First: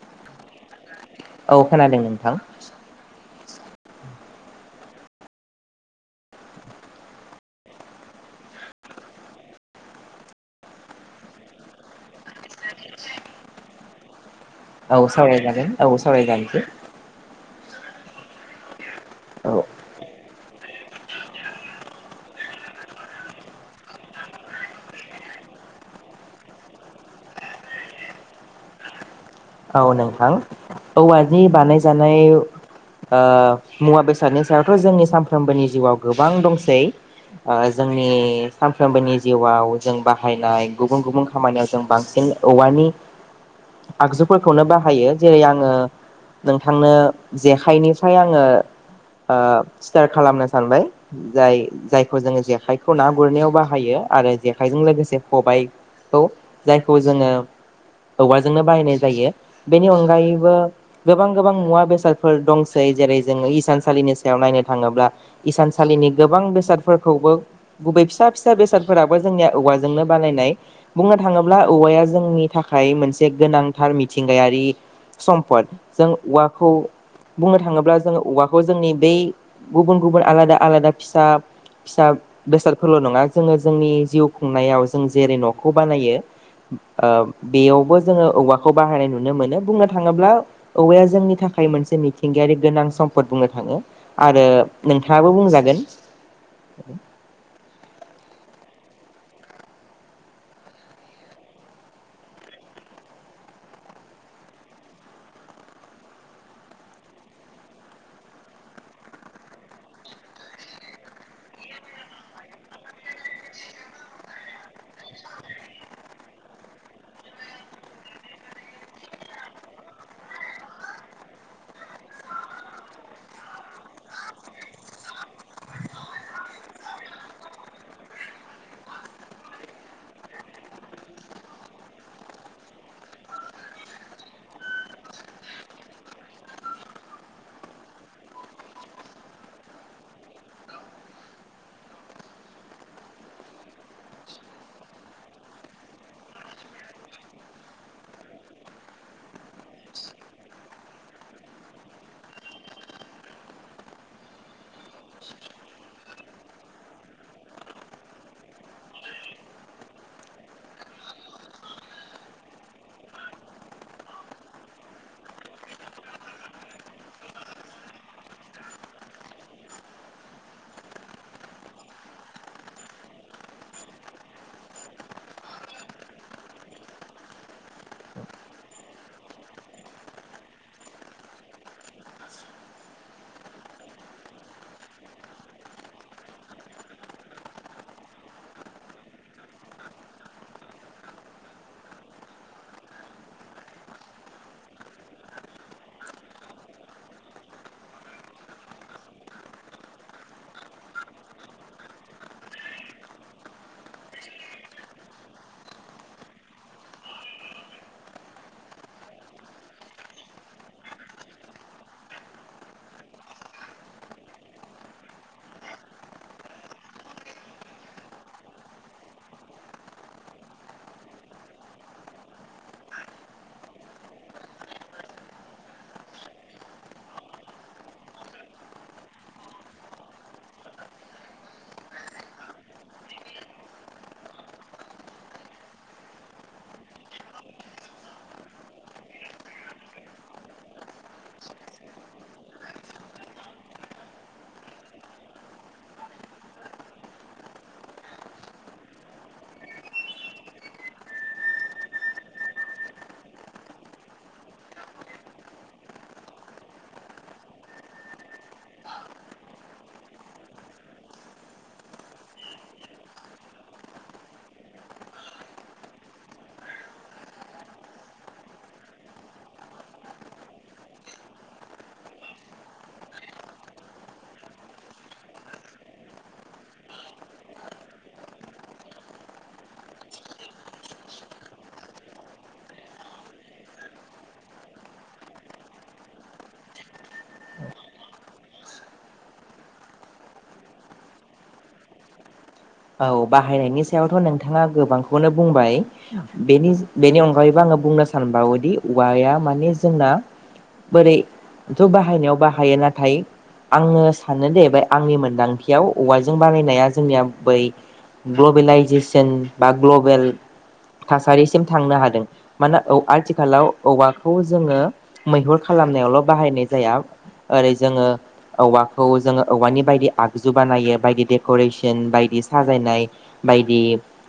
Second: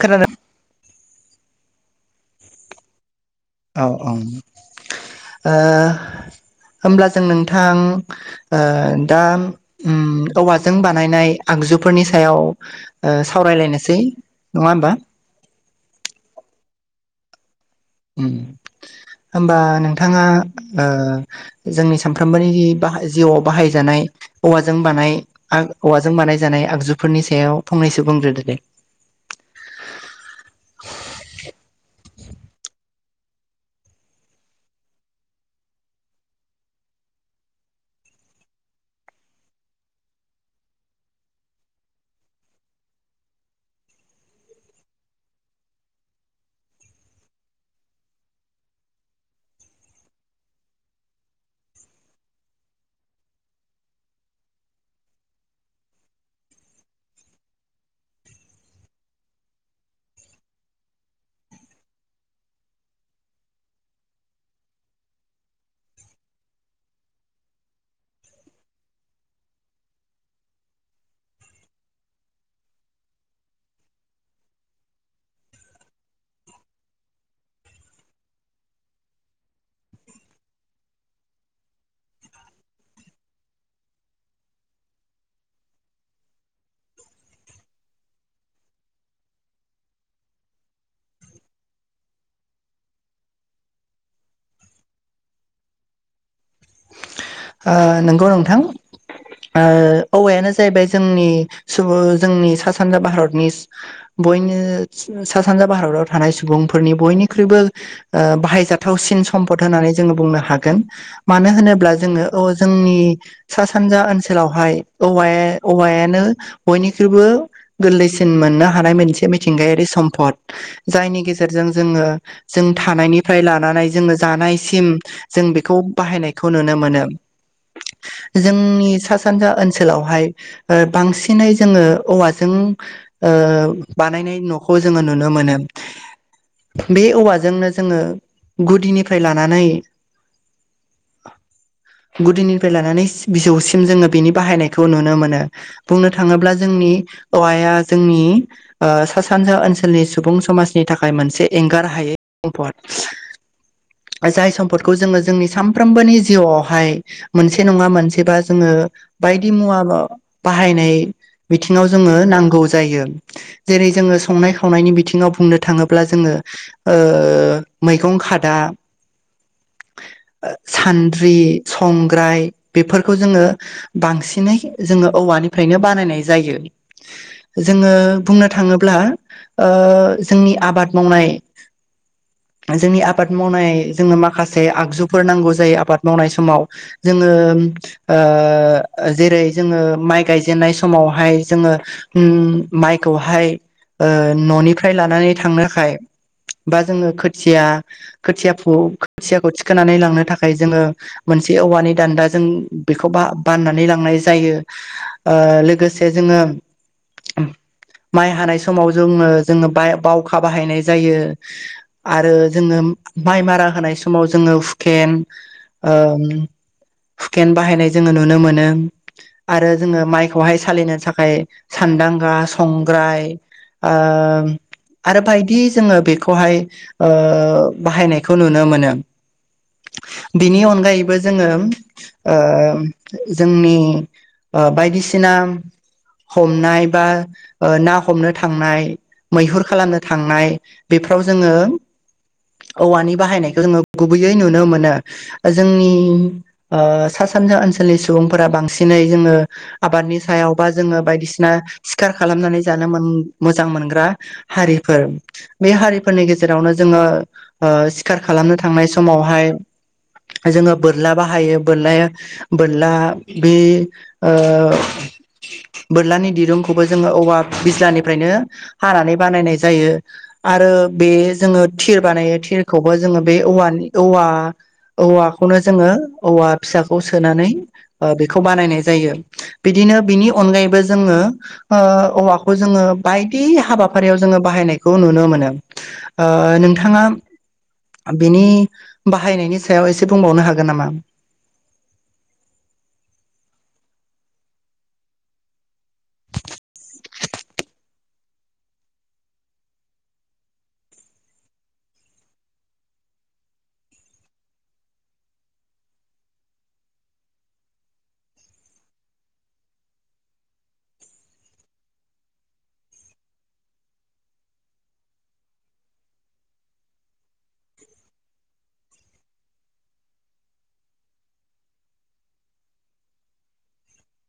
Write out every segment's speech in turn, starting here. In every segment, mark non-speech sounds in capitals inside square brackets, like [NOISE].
खोनादों औ खोनादों नोंथां औ औ ओ होमब्ला जों नोंथां ओ दा ओम औवाजों बानायनाय आगजुफोरनि सायाव ओ सावरायलायनोसै नङा होमबा औ सावराय जागोन औ सवराय जागोन। उम औ होमबा नोंथाङा ओ जोंनि ओ सानफ्रोमबोनि जिउआव बाहायजानाय औवाजों बानाय आग औवाजों बानाय जानाय आगजुफोरनि सायाव फंनैसो बुंग्रोदो दे [INAUDIBLE] औ नोंथां औवानि बानायजानाय ओ मुवा बेसादनि सायावथ' जोंनि सानफ्रोमबोनि जिउआव गोबां दंसै आओ जोंनि सानफ्रोमबोनि जिउआव जों बाहायनाय गुबुन गुबुन खामानियाव जों बांसिन औवानि आगजु फोरखौनो बाहायो जेरै आंङो नोंथांनो जेखाइनिफ्राय आंङो आ स्टार्ट खालामनो सानबाय जाय जायखौ जोंङो जेखायखौ ना गुरनायाव बाहायो। आरो जेखायजों लोगोसे खबायाइखौ जायखौ जोंङो औवाजोंनो बायनाय जायो बेनि अनगायैबो गोबां गोबां मुवा बेसादफोर दंसै जेरै जों इसानसालि नि सायाव नायनो थांङोब्ला इसानसालिनि गोबां बेसादफोरखौबो गुबै फिसा फिसा बेसादफोरा थेबो जोंनिया औवाजोंनो बानायनाय बुंनो थाङोब्ला औवाया जोंनि थाखाय मोनसे गोनां थार मिथिंगायारि सम्पद जों औवाखौ बुंनो थाङोब्ला जोंङो औवाखौ जोंनि बै गुबुन गुबुन आलादा आलादा फिसा फिसा बेसादखौल' नङा जोंङो जोंनि जिउ खुंनायाव जों जेरै न'खौ बानायो ओ बेयावबो जोंङो औवा खौ बाहायनाय नुनो मोनो बुंनो थाङोब्ला औवाया जोंनि थाखाय मोनसे मिथिंगायारि गोनां सम्फद बुंनो थांङो। आरो नोंथाङाबो बुंजागोन। ओ नंगौ नोंथां ओ औवायानो जाहैबाय जोंनि सुबुं जोंनि सा सानजा भारतनि बयनो सा सानजा भारताव थानाय सुबुंफोरनि बयनिख्रुइबो ओ बाहायजाथावसिन सम्फद होननानै जोंङो बुंनो हागोन मानो होनोब्ला जोंङो अ जोंनि सा सानजा ओनसोलावहाय औवा औवायानो बयनिख्रुइबो गो गोरलैसिन मोननो हानाय मोनसे मिथिंगायारि सम्पद जायनि गेजेरजों जोंङो जों थानायनिफ्राय लानानै जोंङो जानायसिम जों बेखौ बाहायनायखौ नुनो मोनो [UNINTELLIGIBLE] जोंनि सा सानजा ओनसोलावहाय ओ बांसिनै जोंङो औवाजों ओ बानायनाय न'खौ जोंङो नुनो मोनो। बे औवाजोंनो जोंङो गुदिनिफ्राय लानानै [INAUDIBLE] गुदिनिफ्राय लानानै बिजौसिम जोङो बिनि बाहायनायखौ नुनो मोनो बुंनो थाङोब्ला जोंनि औवाया जोंनि ओ सा सानजा ओनसोलनि सुबुं समाजनि थाखाय मोनसे एंगार हायै सम्पद जाय सम्पदखौ जोङो जोंनि सानफ्रोमबोनि जिउआवहाय मोनसे नङा मोनसेबा जोङो बायदि मुवा बाहायनाय बिथिङाव जोङो नांगौ जायो जेरै जोङो संनाय खावनायनि बिथिङाव बुंनो थाङोब्ला जोङो ओ मैगं खादा सानद्रि संग्राय बेफोरखौ जोङो बांसिनै जोङो औवानिफ्रायनो बानायनाय जायो। जोङो बुंनो थाङोब्ला ओ जोंनि आबाद मावनाय। जोंनि आबाद मावनाय जोंनो माखासे आगजुफोर नांगौ जायो आबाद मावनाय सम समाव जोङो ओ जेरै जोङो माइ गायजेननाय समावहाय जोङो ओम माइखौहाय ओ न'निफ्राय लानानै थांनोखाय बा जोङो खोथिया खोथिया फु खोथियाखौ थिखांनानै लांनो थाखाय जोङो मोनसे औवानि दान्दा जों बेखौ बा बाननानै लांनाय जायो ओ लोगोसे जों ङो माइ हानाय समाव जोङो जोङो बाय बावखा बाहायनाय जायो आरो जोङो माइ मारा होनाय समाव जोङो हुकेन ओ हुकेन बाहायनाय जोङो नुनो मोनो आरो जोङो माइखौहाय सालिनो थाखाय सानदांगा संग्राय ओ आरो बायदि जोङो बेखौहाय ओ बाहायनायखौ नुनो मोनो। बिनि अनगायैबो जोङो ओ जोंनि ओ बायदिसिना हमनाय बा ओ ना हमनो थांनाय। मैहुर खालामनो थांनाय बेफोराव जोङो औवानि बाहायनायखौ जोङो गुबैयै नुनो मोनो। जोंनि ओ सा सानजा ओनसोलनि सुबुंफोरा बांसिनै जोङो आबाद। नि सायावबा जोङो बायदिसिना सिखार खालामनानै जानो मोजां मोनग्रा हारिफोर बे हारिफोरनि गेजेरावनो जोङो ओ सिखार खालामनो थांनाय समावहाय जोङो बोरला बाहायो बोरलाया बोरला बे ओ बोरलानि दिरुंखौबो जोङो औवा बिज्लानिफ्रायनो हानानै बानायनाय जायो। आरो बे जोङो थिर बानायो थिरखौबो जोङो बे औवानि औवा औवाखौनो जोङो औवा फिसाखौ सोनानै ओ बेखौ बानायनाय जायो बिदिनो बिनि अनगायैबो जोङो ओ औवाखौ जोङो बायदि हाबाफारियाव जोङो बाहायनायखौ नुनो मोनो ओ नोंथाङा बिनि बाहायनायनि सायाव एसे बुंबावनो हागोन नामा। औ बाहायनायनि सायावथ' नोंथाङा गोबांखौनो बुंबाय बेनि बेनि अनगायैबो आं आङो बुंनो सानबावोदि औवाया माने जोंना बोरैथ' बाहायनायाव बाहायो नाथाय आङो सानो दे बे आंनि मोनदांथियाव औवाजों बानायनाया जोंनिया बै ग्लबेलाइजेसन बा ग्लबेल थासारिसिम थांनो हादों माना औ आथिखालाव औवाखौ जोङो मैहुर खालाम खालामनायावल' बाहायनाय जाया ओरै जोङो औवाखौ जोङो औवानि बायदि आगजु बानायो बायदि देक'रेसन बायदि साजायनाय बायदि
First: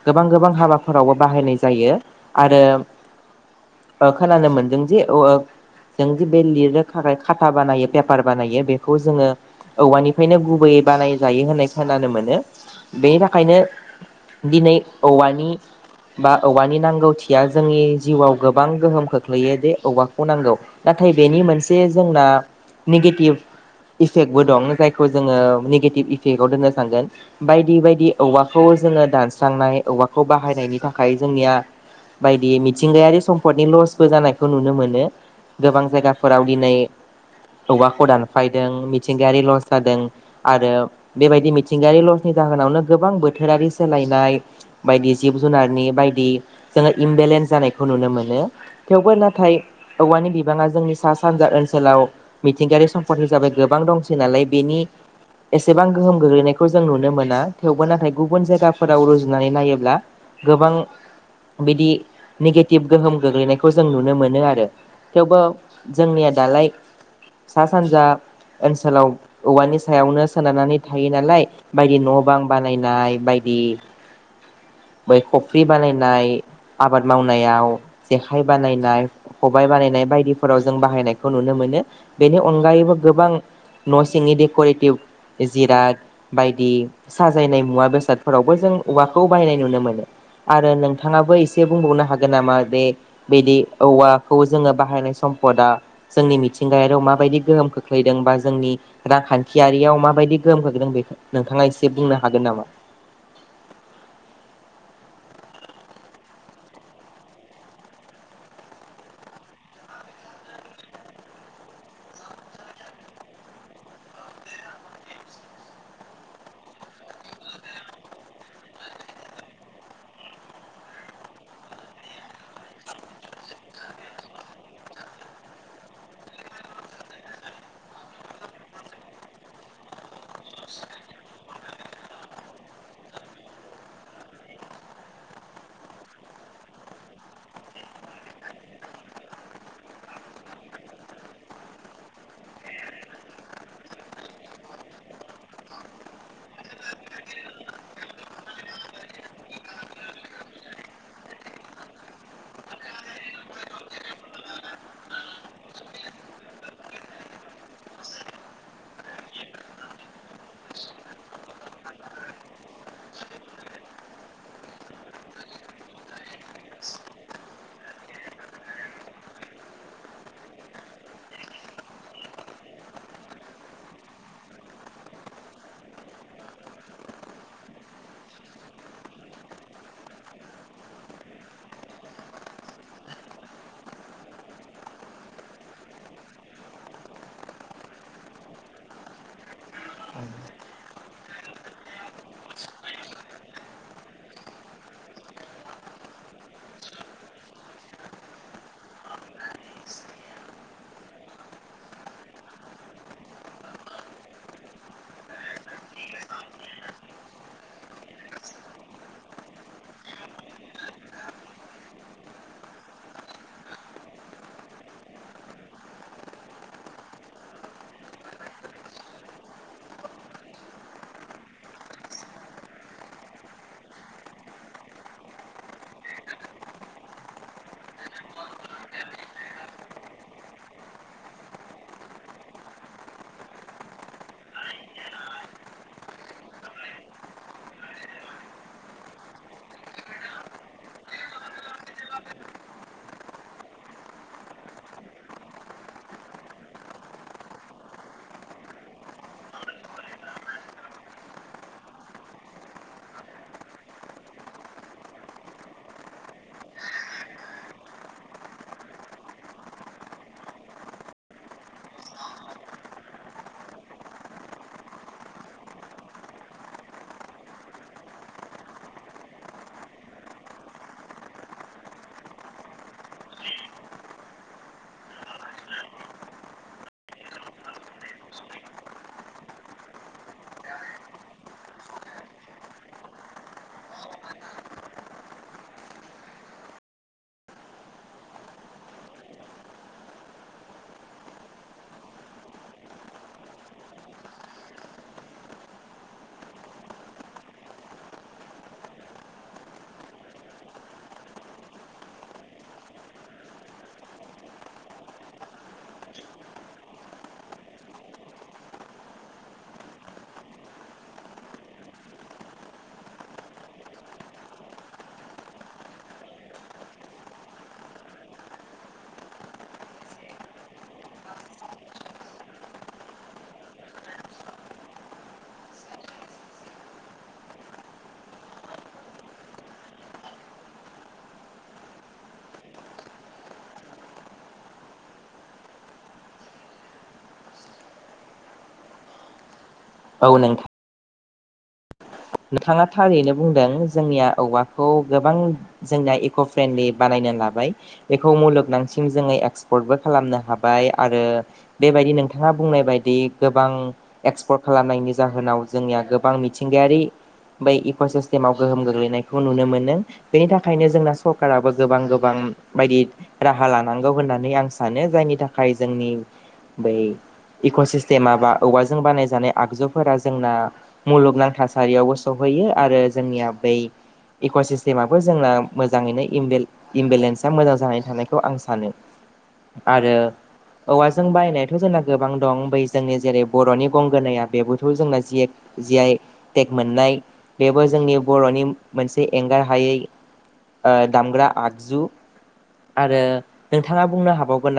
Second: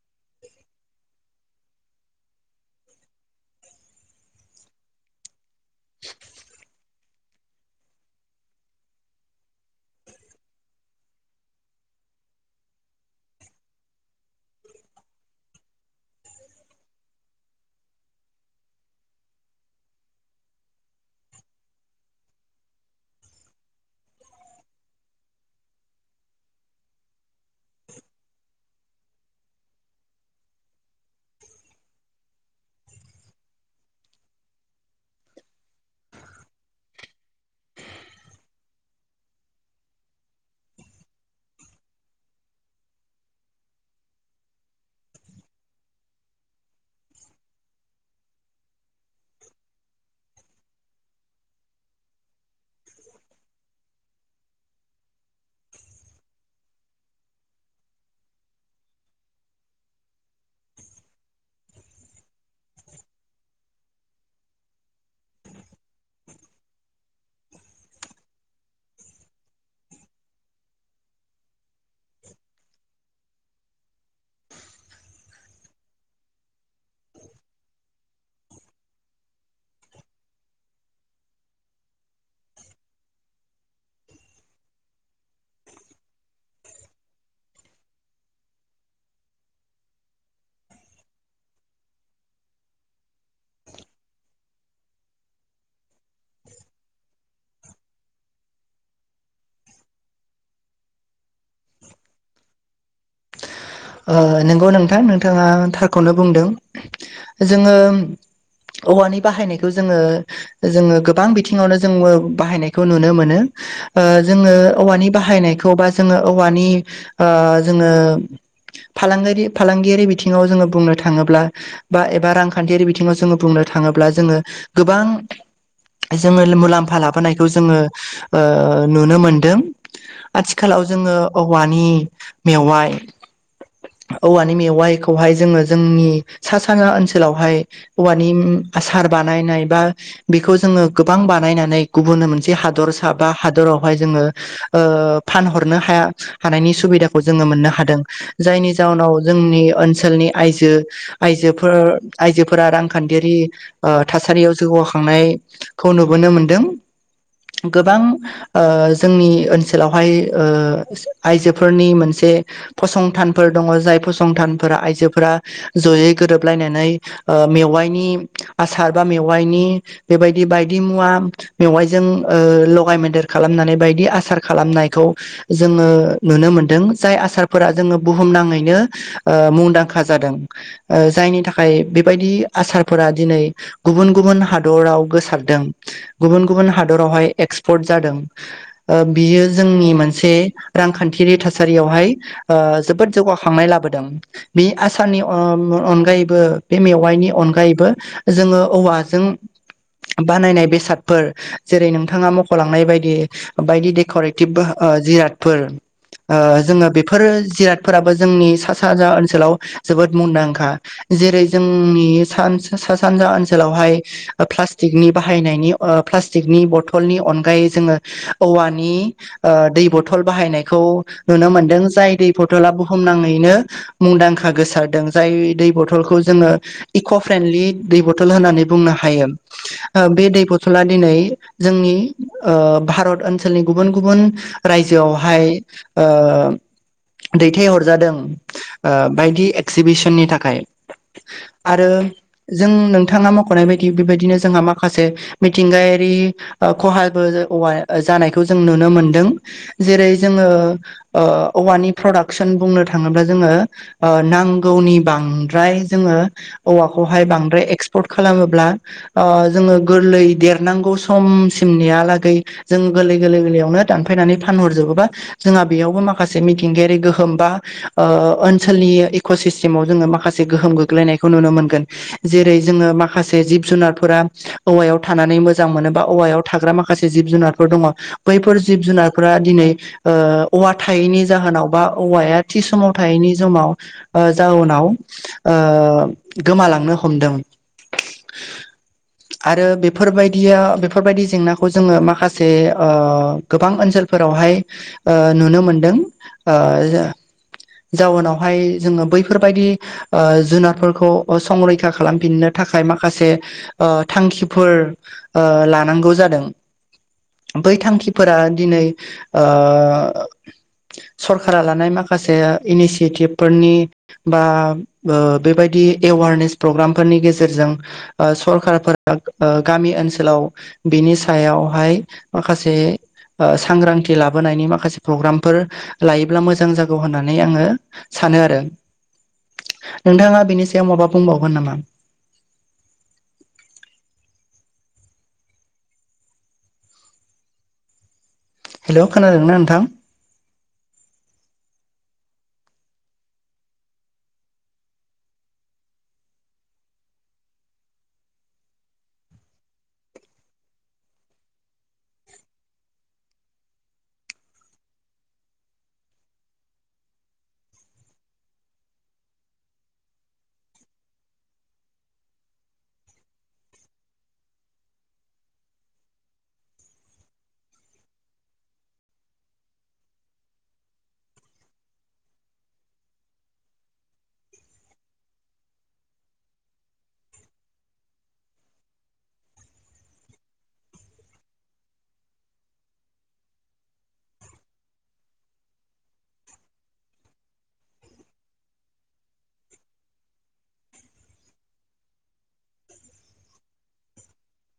गोबां गोबां हाबाफोरावबो बाहायनाय जायो आरो [UNINTELLIGIBLE] ओ खोनानो मोनदों जे [UNINTELLIGIBLE] जों जे बे लिरनो थाखाय खाथा बानायो पेपार बानायो बेखौ जोङो औवानिफ्रायनो गुबैयै बानाय जायो होननाय खोनानो मोनो बेनि थाखायनो दिनै औवानि बा औवानि नांगौथिया जोंनि जिउआव गोबां गोहोम खोख्लैयो जे औवाखौ नांगौ नाथाय नाथाय बेनि मोनसे जोंना निगेटिभ इफेक्ट बबो दं जायखौ जोङो नेगेटिभ इफेक्टआव दोननो सानोन बाय बायदि बायदि औवाखौ जोङो दानस्रांनाय औवाखौ बाहायनायनि थाखाय जोंनिया बायदि मिथिंगायारि सम्पदनि लसबो जानायखौ नुनो मोनो गोबां जायगाफोराव दिनै औवाखौ दानफायदों मिथिंगायारि लस जादों आरो बेबायदि मिथिंगायारि लस नि जाहोनावनो गोबां बोथोरारि सोलायनाय बायदि जिब जुनारनि बायदि जोङो चेलेन् जानायखौ नुनो मोनो थेवबो नाथाय औवानि बिबाङा जोंनि सा सानजा ओनसोलाव मिथिंगायारि सम्पद हिसाबै गोबां दंसै नालाय बेनि एसेबां गोहोम गोग्लैनायखौ जों नुनो मोना थेवबो नाथाय गुबुन जायगाफोराव रुजुनानै नायोब्ला गोबां बिदि नेगेटिभ गोहोम गोग्लैनायखौ जों नुनो मोनो आरो थेवबो जोंनिया दालाय सा सानजा ओनसोलाव औवानि सायावनो सोनारनानै थायो नालाय बायदि न' बां बानायनाय बायदि बै खफ्रि बानायनाय आबाद मावनायाव जेखाइ बानायनाय खबाइ बानायनाय बायदिफोराव जों बाहायनायखौ नुनो मोनो मोनो बेनि अनगायैबो गोबां न' सिंनि डेक'रेटिभ जिराद बायदि साजायनाय मुवा बेसादफोरावबो जों औवाखौ बायनाय नुनो मोनो आरो नोंथाङाबो एसे बुंबावनो हागोन नामा बेे बिदि औवाखौ जोङो बाहायनाय सम जोंनि मिथिंगारि माबायदि गोहोम खोख्लैदों बा जोंनि रांखान्थियारियाव मा बायदि गोहोम खोख्लैदों बेखौ नोंथाङा एसे बुंनो हागोन नामा नंगौ नोंथां नोंथाङा थारखौनो बुंदों जोङो औवानि बाहायनायखौ जोङो जोङो गोबां बिथिङावनो जों बाहायनायखौ नुनो मोनो जोङो औवानि बाहायनायखौ बा जोङो औवानि जोङो फालांगि फालांगियारि बिथिङाव जोङो बुंनो थाङोब्ला बा एबा रांखान्थियारि बिथिङाव जोङो बुं बुंनो थाङोब्ला जोङो गोबां जोङो मुलाम्फा लाबोनायखौ जोङो ओ नुनो मोनदों। आथिखालाव जोङो औवानि मेवाइ औवानि मेवाइखौहाय जोङो जोंनि सा साना ओनसोलावहाय औवानि आसार बानायनाय बा बेखौ जोङो गोबां बानायनानै गुबुननो मोनसे हादरसा बा हादरावहाय जों ओ फानहरनो हानायनि सुबिदाखौ जोङो मोननो हादों। जायनि जााहोनाव जोंनि ओनसोलनि आइजो आइजोफोर आइजोफोरा रांखान्थियारि ओ थासारियाव जौगाखांनायखौ नुबोनो मोन्दों। गोबां ओ जोंनि ओनसोलावहाय ओ आइजोफोरनि मोनसे बे फसंथान फोर दङ जाय फसंथानफोरा आइजोफोरा जयै गोरोबलायनानै ओ मेवाइनि आसार बा मेवाइनि बेबायदि बायदि मुवा मेवाइजों ओ लगाय मोनदेरखा खालामनानै बायदि आसार खालामनायखौ जोङो नुनो मोनदों जाय आसारफोरा जोङो। बुहुमनााङैनो ओ मुंदांखा जादों जायनि थाखाय बेबायदि आसारफोरा दिनै गुबुन गुबुन हादराव गोसारदों गुबुन गुबुन हादरावहाय एक्सपर्ट जादों। ओ बियो जोंनि मोनसे रांखान्थिारि थासारियावहाय ओ जोबोद जौगाखांनाय लाबोदों बे आसारनि अनगायैबो बे मेवाइनि अनगायैबो जोङो औवाजों बानायनाय बेसादफोर जेरै नोंथाङा मख'लांनाय बायदि बायदि देक'रेटिभ जिरादफोर जोङो बेफोरो जिराद फोराबो जोंनि सा सानजा ओनसोलाव जोबोद मुंदांखा जेरै जोंनि सा सा सानजा ओनोलावहा फ्लासथिक बाहायनि ओ फ्लाथिकनि बथलनि अनायै जों औवानि ओ दै बथल बाहायखौ नुनो मोनदों जाय दै थला बुहुमनाङैनो मुंदांखा गोसारदों जाय दै बथलखौ जोङो इक' फ्रेन्द बथ होननानै बुंनो हायो ओ बे बथला दिनै जोंनि ओ भारत ओनसोलनि गुबुन गुबुन रायजोआवहाय ओ दैथायहरजादों ओ बायदि एक्जिबिसननि थाखाय। आरो जों नोंथाङा मख'नाय बायदि बेबायदिनो जोंहा माखासे मिथिंगायारि। खहाबो जानायखौ जों नुनो मोनदों जेरै जोङो ओ औवानि प्रडाक्सन बुंनो थाङोब्ला जोङो ओ नांगौनि बांद्राय जोङो औवाखौ खौहाय बांद्राय एक्सप खालामोब्ला ओ जोङो गोरलै देरनांगौनि समसिम नेआ हालागै जों गोरलै गोरलैआवनो दानफायनानै फानहरजोबोबा जोंहा बेयाव माखासे मि थिंगायारि गोहोम बा ओ ओनसोलनि इक' सिस्टेमाव जोङो माखासे गोहोम गोग्लैनायखौ नुनो मोनो। जेरै जोङो माखासे जिब जुनारफोरा औवायाव थानानै मोजां मोना औवायाव था माखासे जिब जुनारफो दंङ बैफोर जिब जुनारफोरा दिनै ओ औवा थायैनि जाहोनाव बा औवाया थि समाव थायैनि समाव ओ जाउनाव ओ गोमालांनो हमदों। आरो बेफोरबायदिया बेफोरबायदि जेंनाखौ जोङो माखासे ओ गोबां ओनसोलाव फोरावहाय ओ नुनो मोन्दों। जाउनावहाय जोङो बैफोरबायदि ओ जुनारफोरखौ संरैखा खालामफिननो। थाखाय माखासे ओ थांखिफोर ओ लानांगौ जादों। बै थांखिफोरा दिनै ओ सरकारा लानाय माखासे इनिसियेटिभफोरनि बा बेबायदि एवारनेस प्रग्रामफोरनि गेजेरजों सरखारफोरा गामि ओनसोलाव बिनि सायावहाय माखासे ओ सांग्रांथि लाबोनायनि माखासे प्रग्राम। फोर लायोब्ला मोजां जागौ होननानै आङो सानो आरो। नोंथाङा बिनि सायाव माबा बुंबावगोन नामा? हेल' खोनादोंना नोंथां । औ नोंथां नोंथाङा थारैनो बुंदों जोंनिया औवाखौ गोबां जोंनिया इक' फ्रेन्डनि बानायनाय गियान लाबाय बेखौ मुलनांसिम जोङो एक्सपर्टबो खालामनो हाबाय आरो बेबायदिनो नोंथाङा बुंनाय बायदि गोबां एक्सपर्ट खालामनायनि जाहोनाव जोंनिया गोबां मिथिंगायारि बै इक' सेस्टिमाव गोहोम गोग्लैनायखौ नुनो मोनो बेनि थाखायनो जोंना सरकाराबो गोबां गोब गोबां बायदि राहा लानांगौ होननानै आं सानो जायनि थाखाय जोंनि बै इक'सिस्टेम बा औवाजों बानायजानाय आगजुफोरा जोंना मुलुगनांथास सारियावबो सहैयो आरो जोंनिया बै इक' सिस्टेमाबो जोंना मोजाङैनो इमबेल इमबेलेन्सा मोजां जानानै थानायखौ आं सानो आरो औवाजों बायनायथ' जोंना गोबां दं बै जोंनि जेरै बर'नि गंगोनाया बेबोथ' जोंना जियेक जि याइ टेक मोननाय बेबो जोंनि बर'नि मोनसे एंगार हायै ओ दामग्रा आगजु आरो नोंथाङा बुंनो हाबावगोन ना